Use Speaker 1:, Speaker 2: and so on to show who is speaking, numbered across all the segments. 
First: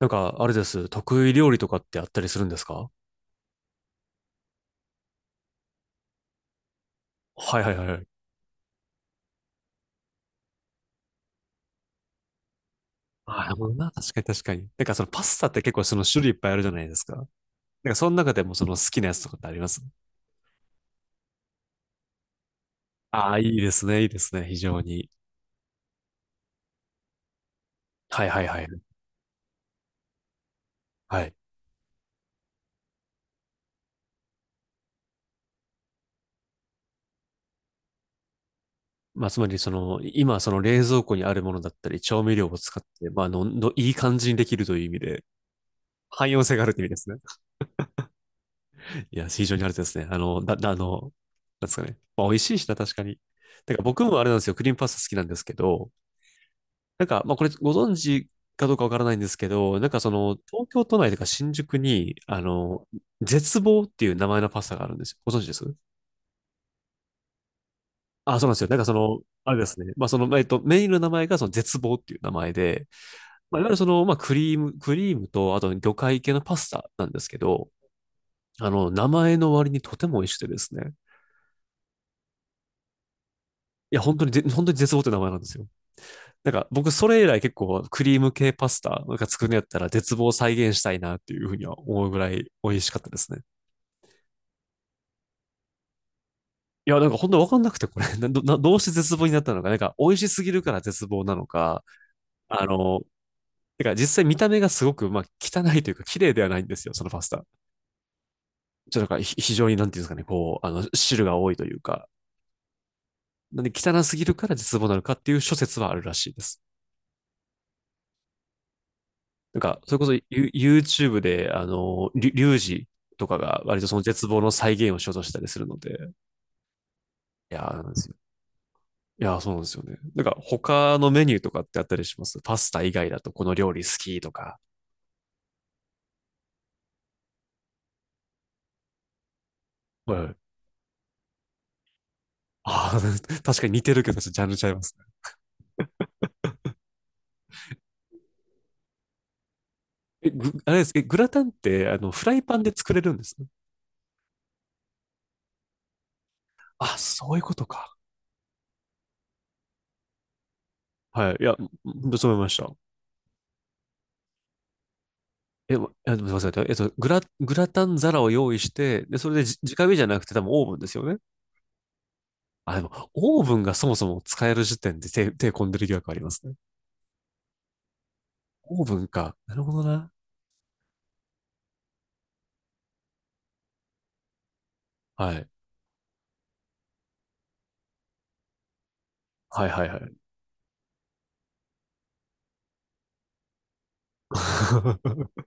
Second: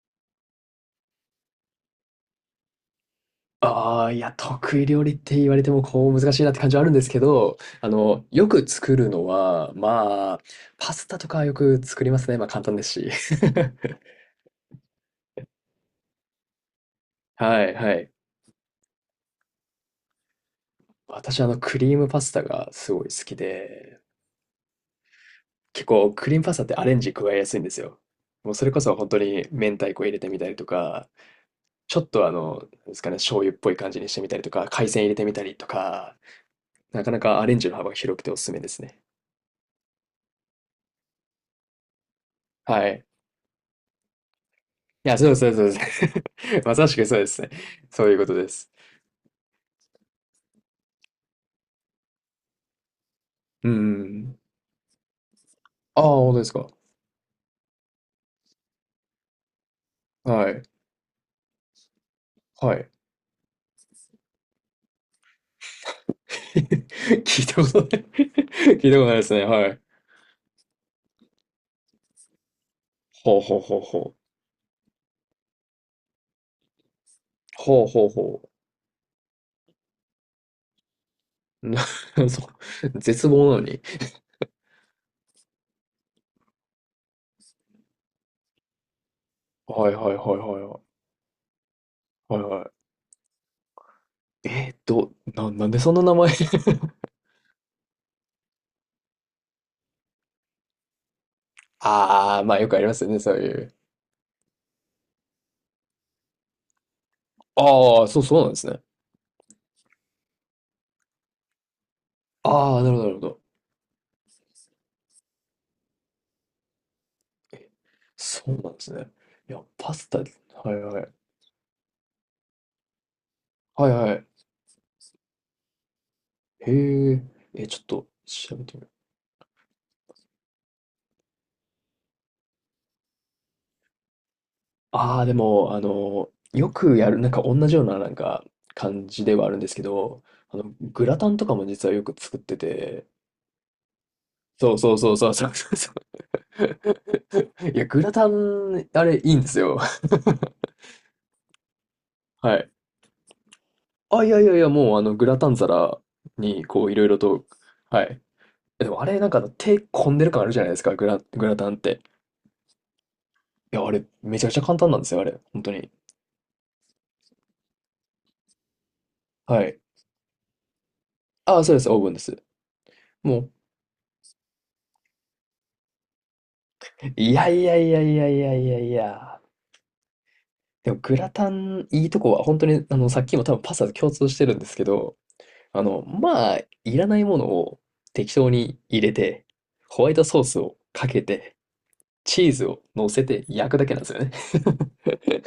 Speaker 1: あれです。得意料理とかってあったりするんですか？
Speaker 2: ああ、いや、得意料理って言われても、こう、難しいなって感じはあるんですけど、
Speaker 1: はいはいはい
Speaker 2: あ
Speaker 1: はい。
Speaker 2: の、よく作るのは、まあ、パスタとかよく作りますね。まあ、簡単ですし。
Speaker 1: ああ、なるほどな。確かに確かに。そのパスタって結構その種類いっぱいあるじゃないですか。
Speaker 2: はいは
Speaker 1: そ
Speaker 2: い。
Speaker 1: の中でもその好きなやつとかってあります？
Speaker 2: 私、あの、クリームパスタがすごい好
Speaker 1: あ
Speaker 2: き
Speaker 1: あ、いいです
Speaker 2: で、
Speaker 1: ね。いいですね。非常に。
Speaker 2: 結構、クリームパスタってアレンジ加えやすいんですよ。
Speaker 1: はいはい
Speaker 2: もう、
Speaker 1: は
Speaker 2: それこ
Speaker 1: い。
Speaker 2: そ本当に明太子入れてみたりとか、
Speaker 1: はい。
Speaker 2: ちょっとあの、なんですかね、醤油っぽい感じにしてみたりとか、海鮮入れてみたりとか、なかなかアレンジの幅が広くておすすめですね。
Speaker 1: まあ、つまり、今、冷蔵庫にあるものだったり、調味料を使っ
Speaker 2: はい。
Speaker 1: て、いい感じにできるという意味
Speaker 2: いや、
Speaker 1: で、
Speaker 2: そうです、そうです、そう
Speaker 1: 汎用性が
Speaker 2: です。
Speaker 1: あるっ
Speaker 2: ま
Speaker 1: て意
Speaker 2: さ
Speaker 1: 味
Speaker 2: し
Speaker 1: で
Speaker 2: く
Speaker 1: すね。
Speaker 2: そうですね。そういうことです。
Speaker 1: いや、非常にあれですね。あの、だ、だあの、なんですかね。まあ、美味しいしな、確かに。
Speaker 2: うんう
Speaker 1: て
Speaker 2: ん
Speaker 1: か僕
Speaker 2: う
Speaker 1: もあれなん
Speaker 2: ん。
Speaker 1: ですよ。クリームパスタ好きなんですけど、
Speaker 2: ああ、本当ですか。
Speaker 1: これご存知かどうかわからないんですけど、
Speaker 2: はい。
Speaker 1: 東京都内とか新宿に、
Speaker 2: はい。
Speaker 1: 絶望っていう名前のパスタがあるんですよ。ご存知です？
Speaker 2: 聞いたことない
Speaker 1: あ、そうなんですよ。な んか
Speaker 2: 聞
Speaker 1: そ
Speaker 2: いたことない
Speaker 1: の、
Speaker 2: ですね。
Speaker 1: あれで
Speaker 2: は
Speaker 1: す
Speaker 2: い。
Speaker 1: ね。まあ、その、えっと、メインの名前がその絶望っていう名前で、
Speaker 2: ほうほ
Speaker 1: まあ、
Speaker 2: う
Speaker 1: いわゆる
Speaker 2: ほう
Speaker 1: そ
Speaker 2: ほ
Speaker 1: の、ま
Speaker 2: う。
Speaker 1: あ、クリーム、クリームと、あと魚介系のパスタなんですけど、
Speaker 2: ほうほうほ
Speaker 1: 名前の割にとても美味しくてですね。
Speaker 2: う。そう、絶望なのに。
Speaker 1: 本当に絶望って名前なんですよ。なんか僕それ以来結構クリーム系パスタなんか作るんやったら
Speaker 2: はいは
Speaker 1: 絶
Speaker 2: いはい
Speaker 1: 望再
Speaker 2: はい
Speaker 1: 現
Speaker 2: は
Speaker 1: したいなっていうふうには思うぐら
Speaker 2: い。はい
Speaker 1: い美
Speaker 2: は
Speaker 1: 味しかったですね。
Speaker 2: い。えー、なんでそんな名前？
Speaker 1: いや、なんか本当わかんなくてこれ など、などうして絶望になったのか、なんか美味しすぎるから絶望なのか、
Speaker 2: ああ、まあ
Speaker 1: あ
Speaker 2: よくありま
Speaker 1: の、
Speaker 2: すよね、そういう。
Speaker 1: てか実際見た目がすごく、まあ、汚いというか綺麗ではないんですよ、そのパスタ。
Speaker 2: ああ、そうそうなんですね。
Speaker 1: ちょっとなんかひ非常になんていうんですかね、汁が多いというか、
Speaker 2: ああ、なるほどなるほど。
Speaker 1: なんで汚すぎるから絶望なのかっていう諸説はあるらしいです。
Speaker 2: え、そうなんですね。いや、
Speaker 1: そ
Speaker 2: パ
Speaker 1: れこ
Speaker 2: ス
Speaker 1: そ
Speaker 2: タ、はいはい。
Speaker 1: YouTube で、リュウジとかが割と
Speaker 2: はい
Speaker 1: その
Speaker 2: は
Speaker 1: 絶
Speaker 2: い。
Speaker 1: 望の再現をしようとしたりするので、
Speaker 2: へえ、
Speaker 1: いや
Speaker 2: え、
Speaker 1: ー、
Speaker 2: ちょ
Speaker 1: な
Speaker 2: っ
Speaker 1: んです
Speaker 2: と
Speaker 1: よ。
Speaker 2: 調べてみよう。
Speaker 1: いやー、そうなんですよね。なんか、他のメニューとかってあったりします？パスタ以外だとこの料理好きとか。
Speaker 2: ああ、でも、あの、よくやる、なんか同じような、なんか、感じではあるんですけ
Speaker 1: は
Speaker 2: ど、
Speaker 1: い。
Speaker 2: あの、グラタンとかも実はよく作って
Speaker 1: ああ、
Speaker 2: て、
Speaker 1: 確かに似てるけど、ちょっとジャンルちゃい
Speaker 2: そう
Speaker 1: ま
Speaker 2: そ
Speaker 1: す
Speaker 2: う
Speaker 1: ね。
Speaker 2: そうそうそうそうそう。いや、グラタン、あれ、いいんですよ。
Speaker 1: え、ぐ、あれです、え、グラタンって、あの、フライパ
Speaker 2: は
Speaker 1: ン
Speaker 2: い。
Speaker 1: で作れるんですね。
Speaker 2: あ、いやいやいや、もう、あの、グラタン皿に、こう、い
Speaker 1: あ、
Speaker 2: ろいろ
Speaker 1: そういう
Speaker 2: と、
Speaker 1: ことか。
Speaker 2: はい。えでも、あれ、なんか、手込んでる感あるじゃないですか、
Speaker 1: はい。い
Speaker 2: グ
Speaker 1: や、
Speaker 2: ラタンっ
Speaker 1: ほ
Speaker 2: て。
Speaker 1: んとそう思いました。
Speaker 2: いや、あれ、めちゃくちゃ簡単なんですよ、あれ。本当
Speaker 1: え、ま
Speaker 2: に。
Speaker 1: えすみません。グラタン皿を用意して、で、それで
Speaker 2: はい。
Speaker 1: 直火じゃなくて多分オーブンですよね。
Speaker 2: ああ、そうです、オーブンです。
Speaker 1: あ、でも、
Speaker 2: も
Speaker 1: オー
Speaker 2: う、
Speaker 1: ブンがそもそも使える時点で手込んでる疑惑ありますね。
Speaker 2: いやいやいやいやいやいや
Speaker 1: オー
Speaker 2: い
Speaker 1: ブンか。
Speaker 2: や。
Speaker 1: なるほどな。
Speaker 2: でもグラタン、いいとこは、本当に、あの、さっきも多分パスタと共通してるんですけど、
Speaker 1: はい。
Speaker 2: あの、まあ、いらないものを適当に入れて、
Speaker 1: はいはいは
Speaker 2: ホワ
Speaker 1: い。
Speaker 2: イトソースをかけて、チーズを乗せて焼くだけなんですよね。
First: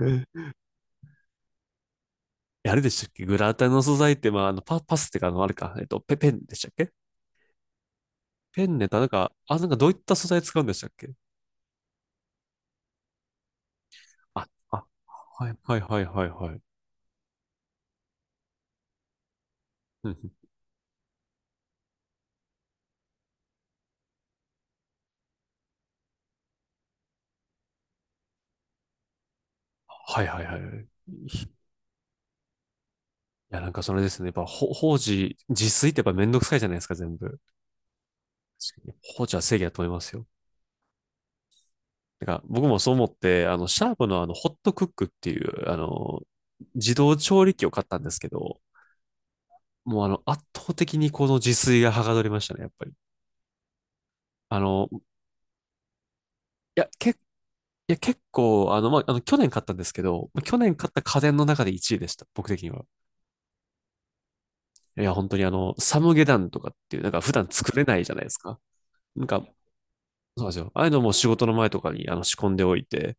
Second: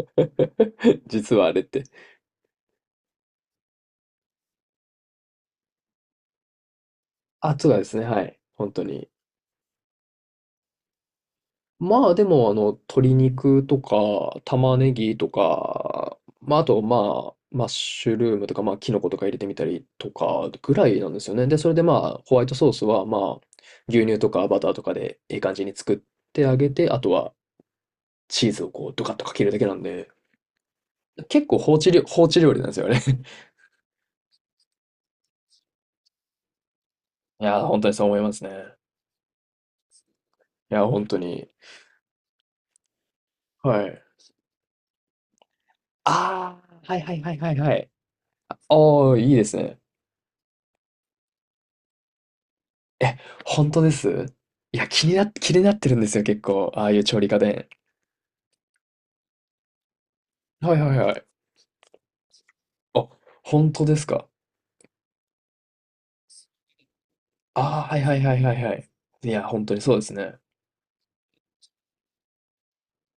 Speaker 1: え
Speaker 2: 実はあれって。
Speaker 1: あれでしたっけ？グラタンの素材って、まあ、あのパ、パスってか、あの、あれか、えっと、ペ、ペンでしたっけ？
Speaker 2: あ、そうですね、はい。
Speaker 1: ペ
Speaker 2: 本
Speaker 1: ン
Speaker 2: 当
Speaker 1: ネタ、
Speaker 2: に。
Speaker 1: どういった素材使うんでしたっけ？
Speaker 2: まあでも、あの、鶏肉とか、
Speaker 1: あ、
Speaker 2: 玉
Speaker 1: あ、
Speaker 2: ねぎと
Speaker 1: はいはいはい
Speaker 2: か、
Speaker 1: はいは
Speaker 2: まあ
Speaker 1: い。
Speaker 2: あと、まあ、マッシュルームとか、まあ、キノコとか入れてみたり
Speaker 1: う
Speaker 2: と
Speaker 1: んうん。
Speaker 2: か、ぐらいなんですよね。で、それでまあ、ホワイトソースは、まあ、牛乳とかバターとかで、いい感じに作ってあげて、あとは、チーズをこう、ドカッとかけるだけなんで、
Speaker 1: はいはいはいはい。い
Speaker 2: 結構放置料理なんですよね。
Speaker 1: や、なんかそれですね。やっぱ、ほ、法事、自炊ってやっぱめんどくさいじゃないですか、全部。
Speaker 2: いやー、本当にそう思いますね。
Speaker 1: 確かに法事は正義だと思いますよ。
Speaker 2: いやー、本当に。
Speaker 1: なんか僕もそう思って、
Speaker 2: は
Speaker 1: シャー
Speaker 2: い。
Speaker 1: プのホットクックっていう、
Speaker 2: ああ、
Speaker 1: 自
Speaker 2: はいは
Speaker 1: 動
Speaker 2: いはい
Speaker 1: 調
Speaker 2: は
Speaker 1: 理
Speaker 2: い
Speaker 1: 器を
Speaker 2: は
Speaker 1: 買っ
Speaker 2: い。
Speaker 1: たんですけ
Speaker 2: あ
Speaker 1: ど、
Speaker 2: あ、いいですね。
Speaker 1: もうあの、圧倒的にこの自炊がはかどりましたね、やっぱり。
Speaker 2: え、本当です？
Speaker 1: あ
Speaker 2: いや、
Speaker 1: の、い
Speaker 2: 気になってるんですよ、結構。あ
Speaker 1: や、
Speaker 2: あいう
Speaker 1: け、い
Speaker 2: 調理家電。
Speaker 1: や、結構、去年買ったんですけど、去年
Speaker 2: はい
Speaker 1: 買っ
Speaker 2: はい
Speaker 1: た
Speaker 2: は
Speaker 1: 家
Speaker 2: い。
Speaker 1: 電の中で1位でした、僕的には。
Speaker 2: あ、本当ですか。
Speaker 1: いや、本当にサムゲタンとかっていう、なんか普段作
Speaker 2: あ
Speaker 1: れ
Speaker 2: あ、
Speaker 1: な
Speaker 2: はい
Speaker 1: いじゃ
Speaker 2: は
Speaker 1: な
Speaker 2: い
Speaker 1: いで
Speaker 2: は
Speaker 1: す
Speaker 2: いは
Speaker 1: か。
Speaker 2: いはい。
Speaker 1: なん
Speaker 2: い
Speaker 1: か、
Speaker 2: や、本当にそうですね。
Speaker 1: そうなんですよ。ああいうのも仕事の前とかに仕込んでおいて、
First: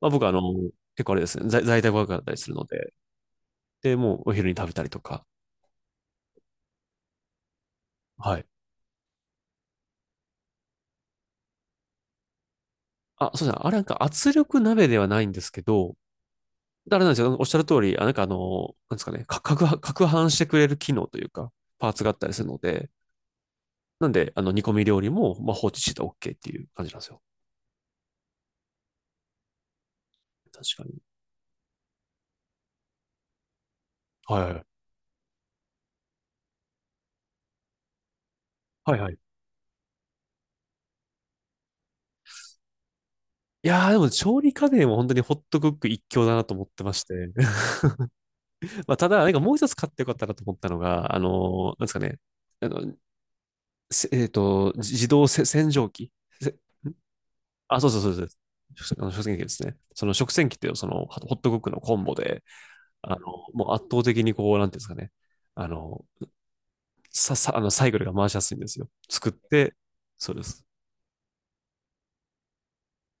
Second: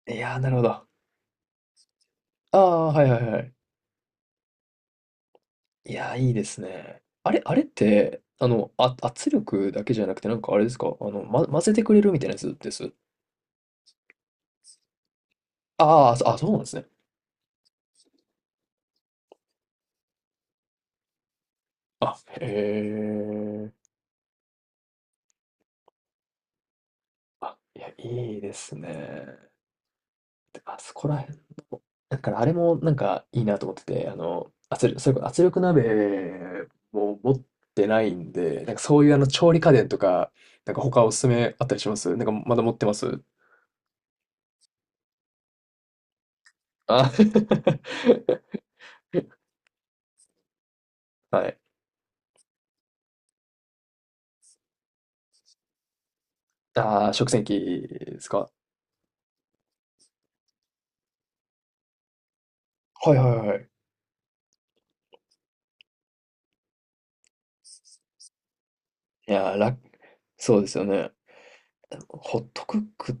Speaker 1: まあ、
Speaker 2: い
Speaker 1: 僕はあ
Speaker 2: やー、
Speaker 1: の、
Speaker 2: なるほど。あ
Speaker 1: 結構あれですね、在宅ワークだったりする
Speaker 2: あ、
Speaker 1: ので、
Speaker 2: はいはいはい。
Speaker 1: で、もうお昼に食べたりとか、
Speaker 2: いやー、いいですね。あれ、あれって、
Speaker 1: はい。
Speaker 2: あの、あ、圧力だけじゃなくて、なんかあれですか、あの、ま、混ぜてくれるみたいなやつです？
Speaker 1: あ、そうですね。あれなんか圧力鍋ではないんですけど、
Speaker 2: ああ、そうなんですね。
Speaker 1: あれなんですよ。おっしゃる通り、あ、なんかあの、なんですかね、か、かくは、攪拌してくれる機能というか、パーツがあったりするので、
Speaker 2: へえ。
Speaker 1: なんで、煮込み料理も、まあ、放置してたら OK っていう感じなんですよ。
Speaker 2: あ、いや、いいですね。であ
Speaker 1: 確か
Speaker 2: そ
Speaker 1: に。
Speaker 2: こらだからあれもなんかいいなと思ってて、あ
Speaker 1: は
Speaker 2: の、
Speaker 1: いはい。
Speaker 2: 圧力、それこそ圧力鍋も持ってないんで、なんか
Speaker 1: はい
Speaker 2: そう
Speaker 1: は
Speaker 2: いう
Speaker 1: い。
Speaker 2: あの調理家電とか、なんか他おすすめあったりします？なんかまだ持ってます？
Speaker 1: いやー、でも調理家電は本当にホットクック一強だなと思ってまし
Speaker 2: あ
Speaker 1: て。まあ、ただ、なんかもう一つ買ってよかったなと思ったのが、あの
Speaker 2: はい。
Speaker 1: ーなんですかね、あの、せえっと、自自動洗浄機。
Speaker 2: ああ、食洗機
Speaker 1: あ、そうそうそう
Speaker 2: で
Speaker 1: そう。
Speaker 2: すか？
Speaker 1: 食あの食洗機ですね。その食洗機ってそのホットクックのコンボで、あ
Speaker 2: はい
Speaker 1: の、
Speaker 2: はいは
Speaker 1: も
Speaker 2: い。
Speaker 1: う圧倒的にこう、なんていうんですかね。あの、さ、さ、あの、サイクルが回しやすいんですよ。作
Speaker 2: い
Speaker 1: っ
Speaker 2: やー、
Speaker 1: て、そうで
Speaker 2: そう
Speaker 1: す。
Speaker 2: ですよね。ホットクック、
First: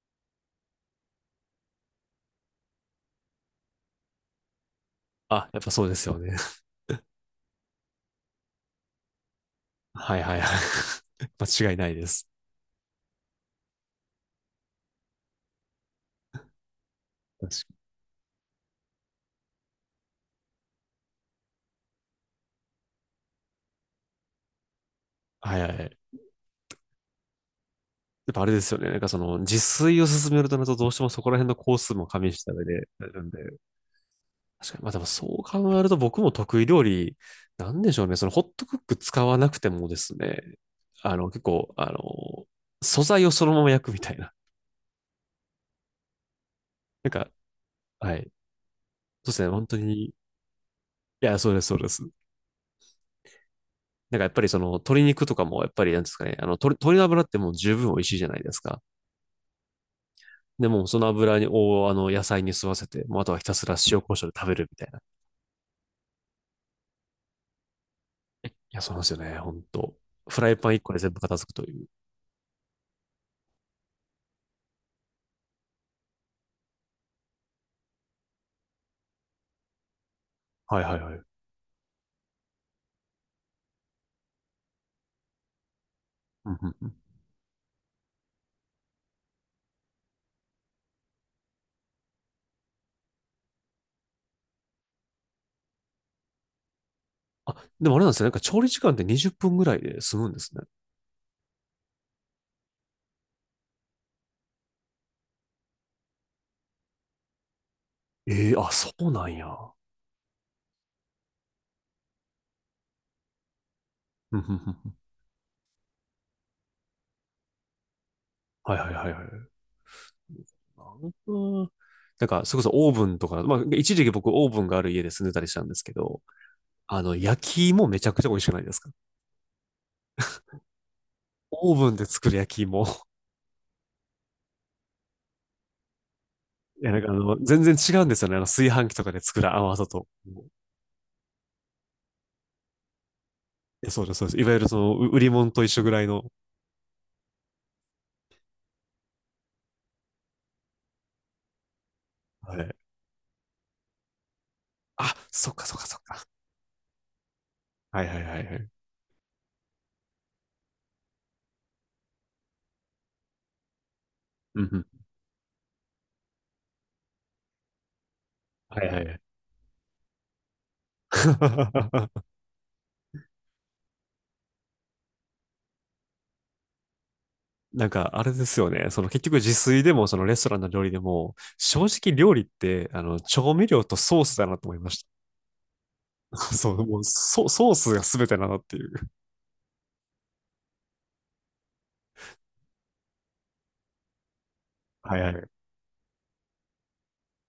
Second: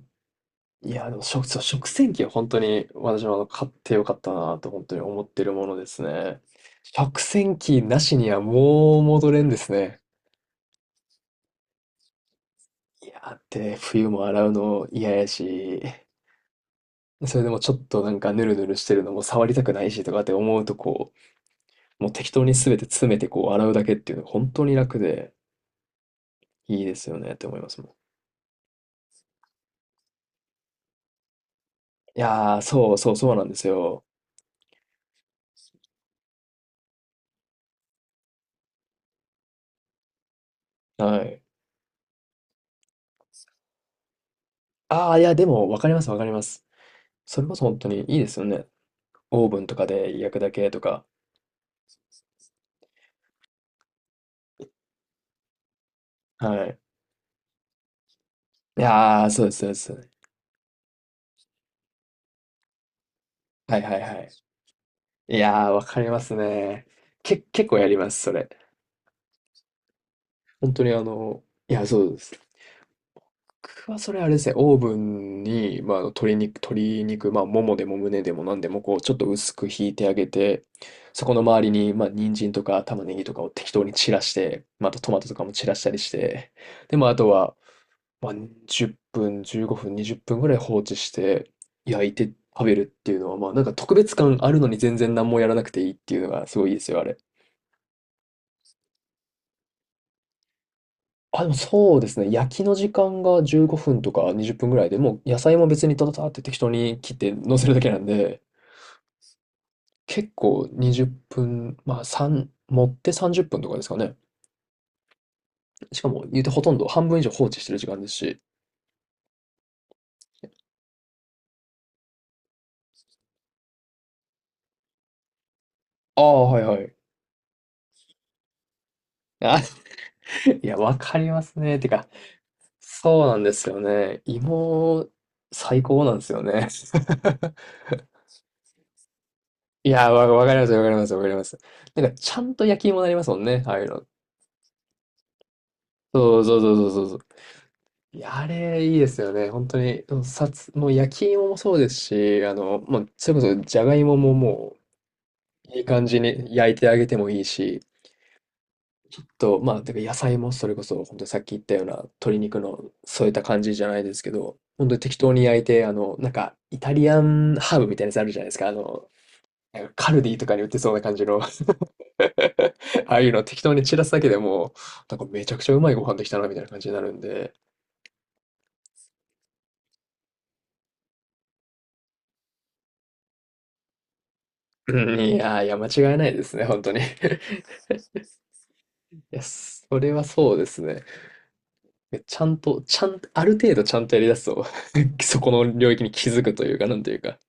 Speaker 2: いやー、でも食、そう食洗機は本当に私もあの買ってよかったなと本当に思って
Speaker 1: あ、
Speaker 2: る
Speaker 1: やっ
Speaker 2: も
Speaker 1: ぱ
Speaker 2: の
Speaker 1: そ
Speaker 2: で
Speaker 1: うで
Speaker 2: す
Speaker 1: すよね。
Speaker 2: ね。食洗機なしにはもう戻れんです ね。
Speaker 1: はいはいはい。間違いないです。
Speaker 2: いや、ってね、冬も洗うの嫌やし、それでも
Speaker 1: 確
Speaker 2: ちょっとなんかヌルヌルしてるのも触りたくないしとかって思うとこう、もう適当に全て詰めてこう洗うだけっていうのが本当に楽で
Speaker 1: かに。はいはいはい。
Speaker 2: いいですよねって思いますもん。
Speaker 1: やっぱあれですよね。その、自炊を進めるとなると、どうしてもそこら辺の工数も加
Speaker 2: い
Speaker 1: 味した
Speaker 2: やー、
Speaker 1: 上で、
Speaker 2: そう
Speaker 1: な
Speaker 2: そう
Speaker 1: るん
Speaker 2: そう
Speaker 1: で、
Speaker 2: なんですよ。
Speaker 1: 確かに。まあでもそう考えると僕も得意料理、なんでしょうね。そのホットクック使わなくてもですね、
Speaker 2: は
Speaker 1: 結
Speaker 2: い。
Speaker 1: 構、素材をそのまま焼くみたいな。
Speaker 2: ああ、いや、でもわかりますわかります。
Speaker 1: なんか、
Speaker 2: それこそ本当にい
Speaker 1: は
Speaker 2: いで
Speaker 1: い。
Speaker 2: すよね。
Speaker 1: そうです
Speaker 2: オ
Speaker 1: ね。
Speaker 2: ーブ
Speaker 1: 本
Speaker 2: ンと
Speaker 1: 当
Speaker 2: か
Speaker 1: に、い
Speaker 2: で焼くだけとか。
Speaker 1: や、そうです、そうです。なんかやっぱり鶏肉とかもやっぱりなんですかね、
Speaker 2: はい。
Speaker 1: 鶏の油ってもう十分美味しいじゃないですか。
Speaker 2: いやー、そうです、そうです。
Speaker 1: もうその油をあの野菜に吸わせて、もうあとはひたすら
Speaker 2: はいは
Speaker 1: 塩
Speaker 2: い
Speaker 1: コ
Speaker 2: は
Speaker 1: ショ
Speaker 2: い。
Speaker 1: ウで食べるみたいな。い
Speaker 2: いやー、わかりますね。結構やります、それ。
Speaker 1: や、そうなんですよね。本当フライパ
Speaker 2: 本
Speaker 1: ン一
Speaker 2: 当
Speaker 1: 個
Speaker 2: に
Speaker 1: で
Speaker 2: あ
Speaker 1: 全部片
Speaker 2: の、
Speaker 1: 付くと
Speaker 2: い
Speaker 1: い
Speaker 2: や、
Speaker 1: う。
Speaker 2: そうです。僕はそれあれですね、オーブンに、まあ、あの鶏肉、まあ、ももでも胸でも何でも、こう、ちょっと薄くひいてあげて、
Speaker 1: はいはいはい。
Speaker 2: そこの周りに、まあ、人参とか玉ねぎとかを適当に散らして、またトマトとかも散らしたりし
Speaker 1: う
Speaker 2: て、
Speaker 1: んうん。
Speaker 2: で、まあ、あとは、まあ、10分、15分、20分ぐらい放置して、焼いて食べるっていうのは、まあ、なんか特別感あるのに全然何もやらなくていいっていうのがすごいいいですよ、あれ。
Speaker 1: あ、でもあれなんですね。なんか調理時間って20分ぐらいで済むんですね。
Speaker 2: あ、でもそうですね。焼きの時間が15分とか20分ぐらいで、もう野菜も別にたたたって適当に切って乗せるだけなんで、
Speaker 1: ええ、あ、そうなんや。
Speaker 2: 結構20分、まあ3、持って30分とかですかね。
Speaker 1: うんうんうん。
Speaker 2: しかも言うてほとんど半分以上放置してる時間ですし。
Speaker 1: はいはいはいはい。なんか、なんかそれこそオーブンとか、まあ、一時期僕オーブンがある家で住んでたりしたんですけど、
Speaker 2: ああ、はいはい。
Speaker 1: 焼き芋めちゃくちゃ美味しくないですか？
Speaker 2: あ、いや、わかります
Speaker 1: オー
Speaker 2: ね。て
Speaker 1: ブンで
Speaker 2: か、
Speaker 1: 作る焼き芋。
Speaker 2: そうなんですよね。芋、最高なんですよね。
Speaker 1: いや、全然違うんですよね。あの、炊飯器とかで作る甘さ
Speaker 2: い
Speaker 1: と。
Speaker 2: や、わかります、わかります、わかります。なんか、ちゃんと焼き芋になりますもんね。ああい
Speaker 1: い
Speaker 2: う
Speaker 1: やそ
Speaker 2: の。
Speaker 1: うです、そうです。いわゆる売り物と一緒ぐらいの。
Speaker 2: そうそうそうそうそう、いや、あれ、いいですよね。本当に、うんさつ、もう焼き芋もそうですし、あ
Speaker 1: はい。
Speaker 2: の、もうそれこそ、じゃがいももも
Speaker 1: あ、そっかそっ
Speaker 2: う、いい
Speaker 1: かそっ
Speaker 2: 感じ
Speaker 1: か。
Speaker 2: に焼いてあげてもいいし、
Speaker 1: はいはいはいはい。
Speaker 2: と、まあ、てか野菜もそれこそ、本当にさっき言ったような鶏肉の添えた感じじゃないですけど、
Speaker 1: うんうん。
Speaker 2: 本当に適当に焼いて、あの、なんか、イタリアンハーブみたいなやつあるじゃないですか。あ
Speaker 1: はいはい
Speaker 2: の、
Speaker 1: はい。
Speaker 2: なんかカルディとかに売ってそうな感じの ああいうの適当に散らすだけでもう、なんかめちゃくちゃうまいご飯できたな、みたいな感じになるんで、
Speaker 1: なんか、あれですよね。その結局自炊でも、そのレストランの料理でも、正直料理って、調味料とソースだなと思いまし
Speaker 2: うん、いやー、いや、間違いない
Speaker 1: た。
Speaker 2: で すね、
Speaker 1: そ
Speaker 2: 本
Speaker 1: う、
Speaker 2: 当
Speaker 1: も
Speaker 2: に。
Speaker 1: うソ、ソースが全てだなっていう。
Speaker 2: いや、それはそうですね。ちゃんと、ちゃん、ある程度ちゃんとやりだすと、
Speaker 1: はいは
Speaker 2: そ
Speaker 1: い。
Speaker 2: この領域に気づくというか、なんというか。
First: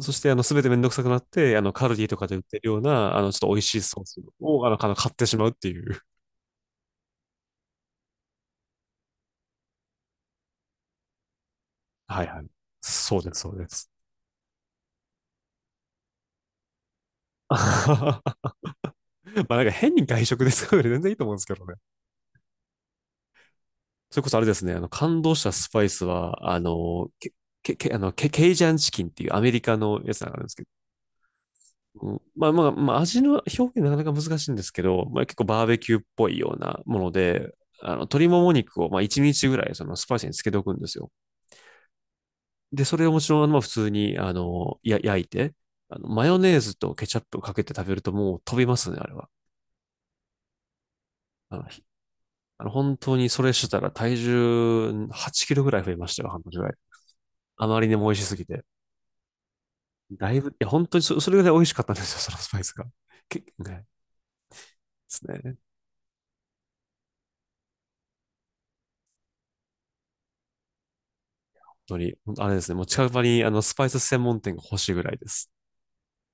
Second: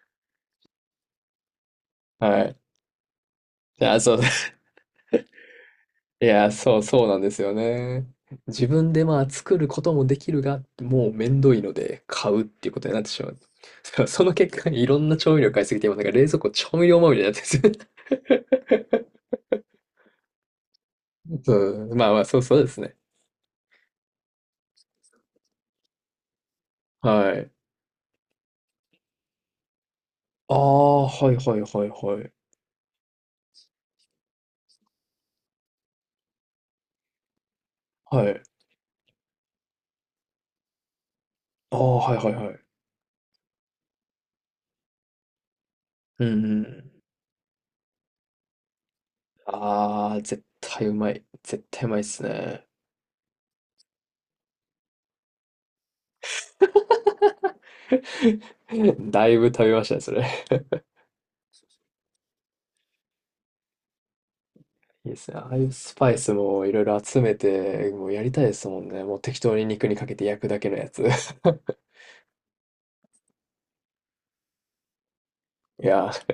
Speaker 1: そして、全てめんどくさくなって、カルディとかで売っ
Speaker 2: はい。
Speaker 1: てるような、あの、ちょっと美味しい
Speaker 2: い
Speaker 1: ソ
Speaker 2: や、
Speaker 1: ースを、の買ってしまうっていう。
Speaker 2: そう、そうなんですよね。自分でまあ作ることもできるが、もうめんどいので
Speaker 1: はい
Speaker 2: 買
Speaker 1: は
Speaker 2: うっ
Speaker 1: い。
Speaker 2: ていうことになって
Speaker 1: そう
Speaker 2: しま
Speaker 1: で
Speaker 2: う。
Speaker 1: す、そうです。
Speaker 2: その結果、いろんな調味料買いすぎて、今なんか冷蔵庫調味料まみれになってるんで す
Speaker 1: ま
Speaker 2: よ
Speaker 1: あなんか変に外食ですから全然いいと思うんで すけ
Speaker 2: そ
Speaker 1: どね。
Speaker 2: う、まあまあ、そうそうですね。
Speaker 1: それこそあれですね、感動したスパイスは、あの、け、
Speaker 2: はい。
Speaker 1: け、けあの、ケ、ケイジャンチキンっていうアメリカのやつなんです
Speaker 2: あ
Speaker 1: けど、
Speaker 2: あ、はいはいはい
Speaker 1: うん。
Speaker 2: はい。
Speaker 1: 味の表現なかなか難しいんですけど、まあ、結構バーベキューっぽいようなもので、鶏
Speaker 2: は
Speaker 1: も
Speaker 2: い。
Speaker 1: も肉を、まあ、1日ぐらい、その、スパイスに漬けておくんですよ。
Speaker 2: ああ、はいはいはい。
Speaker 1: で、それをもちろん、まあ、普通に、あの、や、焼いて、
Speaker 2: う
Speaker 1: マヨ
Speaker 2: ん
Speaker 1: ネ
Speaker 2: う
Speaker 1: ーズと
Speaker 2: ん。
Speaker 1: ケチャップをかけて食べるともう飛びますね、あれは。
Speaker 2: あー、絶対うまい。
Speaker 1: あの、
Speaker 2: 絶
Speaker 1: ひ
Speaker 2: 対うまいっす
Speaker 1: あ
Speaker 2: ね。
Speaker 1: の本当にそれしてたら体重8キロぐらい増えましたよ、半年ぐらい。あまりにも美味しすぎて。
Speaker 2: だいぶ食べましたね、それ。
Speaker 1: だいぶ、いや、本当にそ、それぐらい美味しかったんですよ、そのスパイスが。け、ね、で
Speaker 2: いいで
Speaker 1: す
Speaker 2: すね。あ
Speaker 1: ね。
Speaker 2: あいうスパイスもいろいろ集めて、もうやりたいですもんね。もう適当に肉にかけて焼くだけのやつ。い
Speaker 1: あれですね、もう近場にスパイス専門店が欲しいぐらいです。
Speaker 2: やー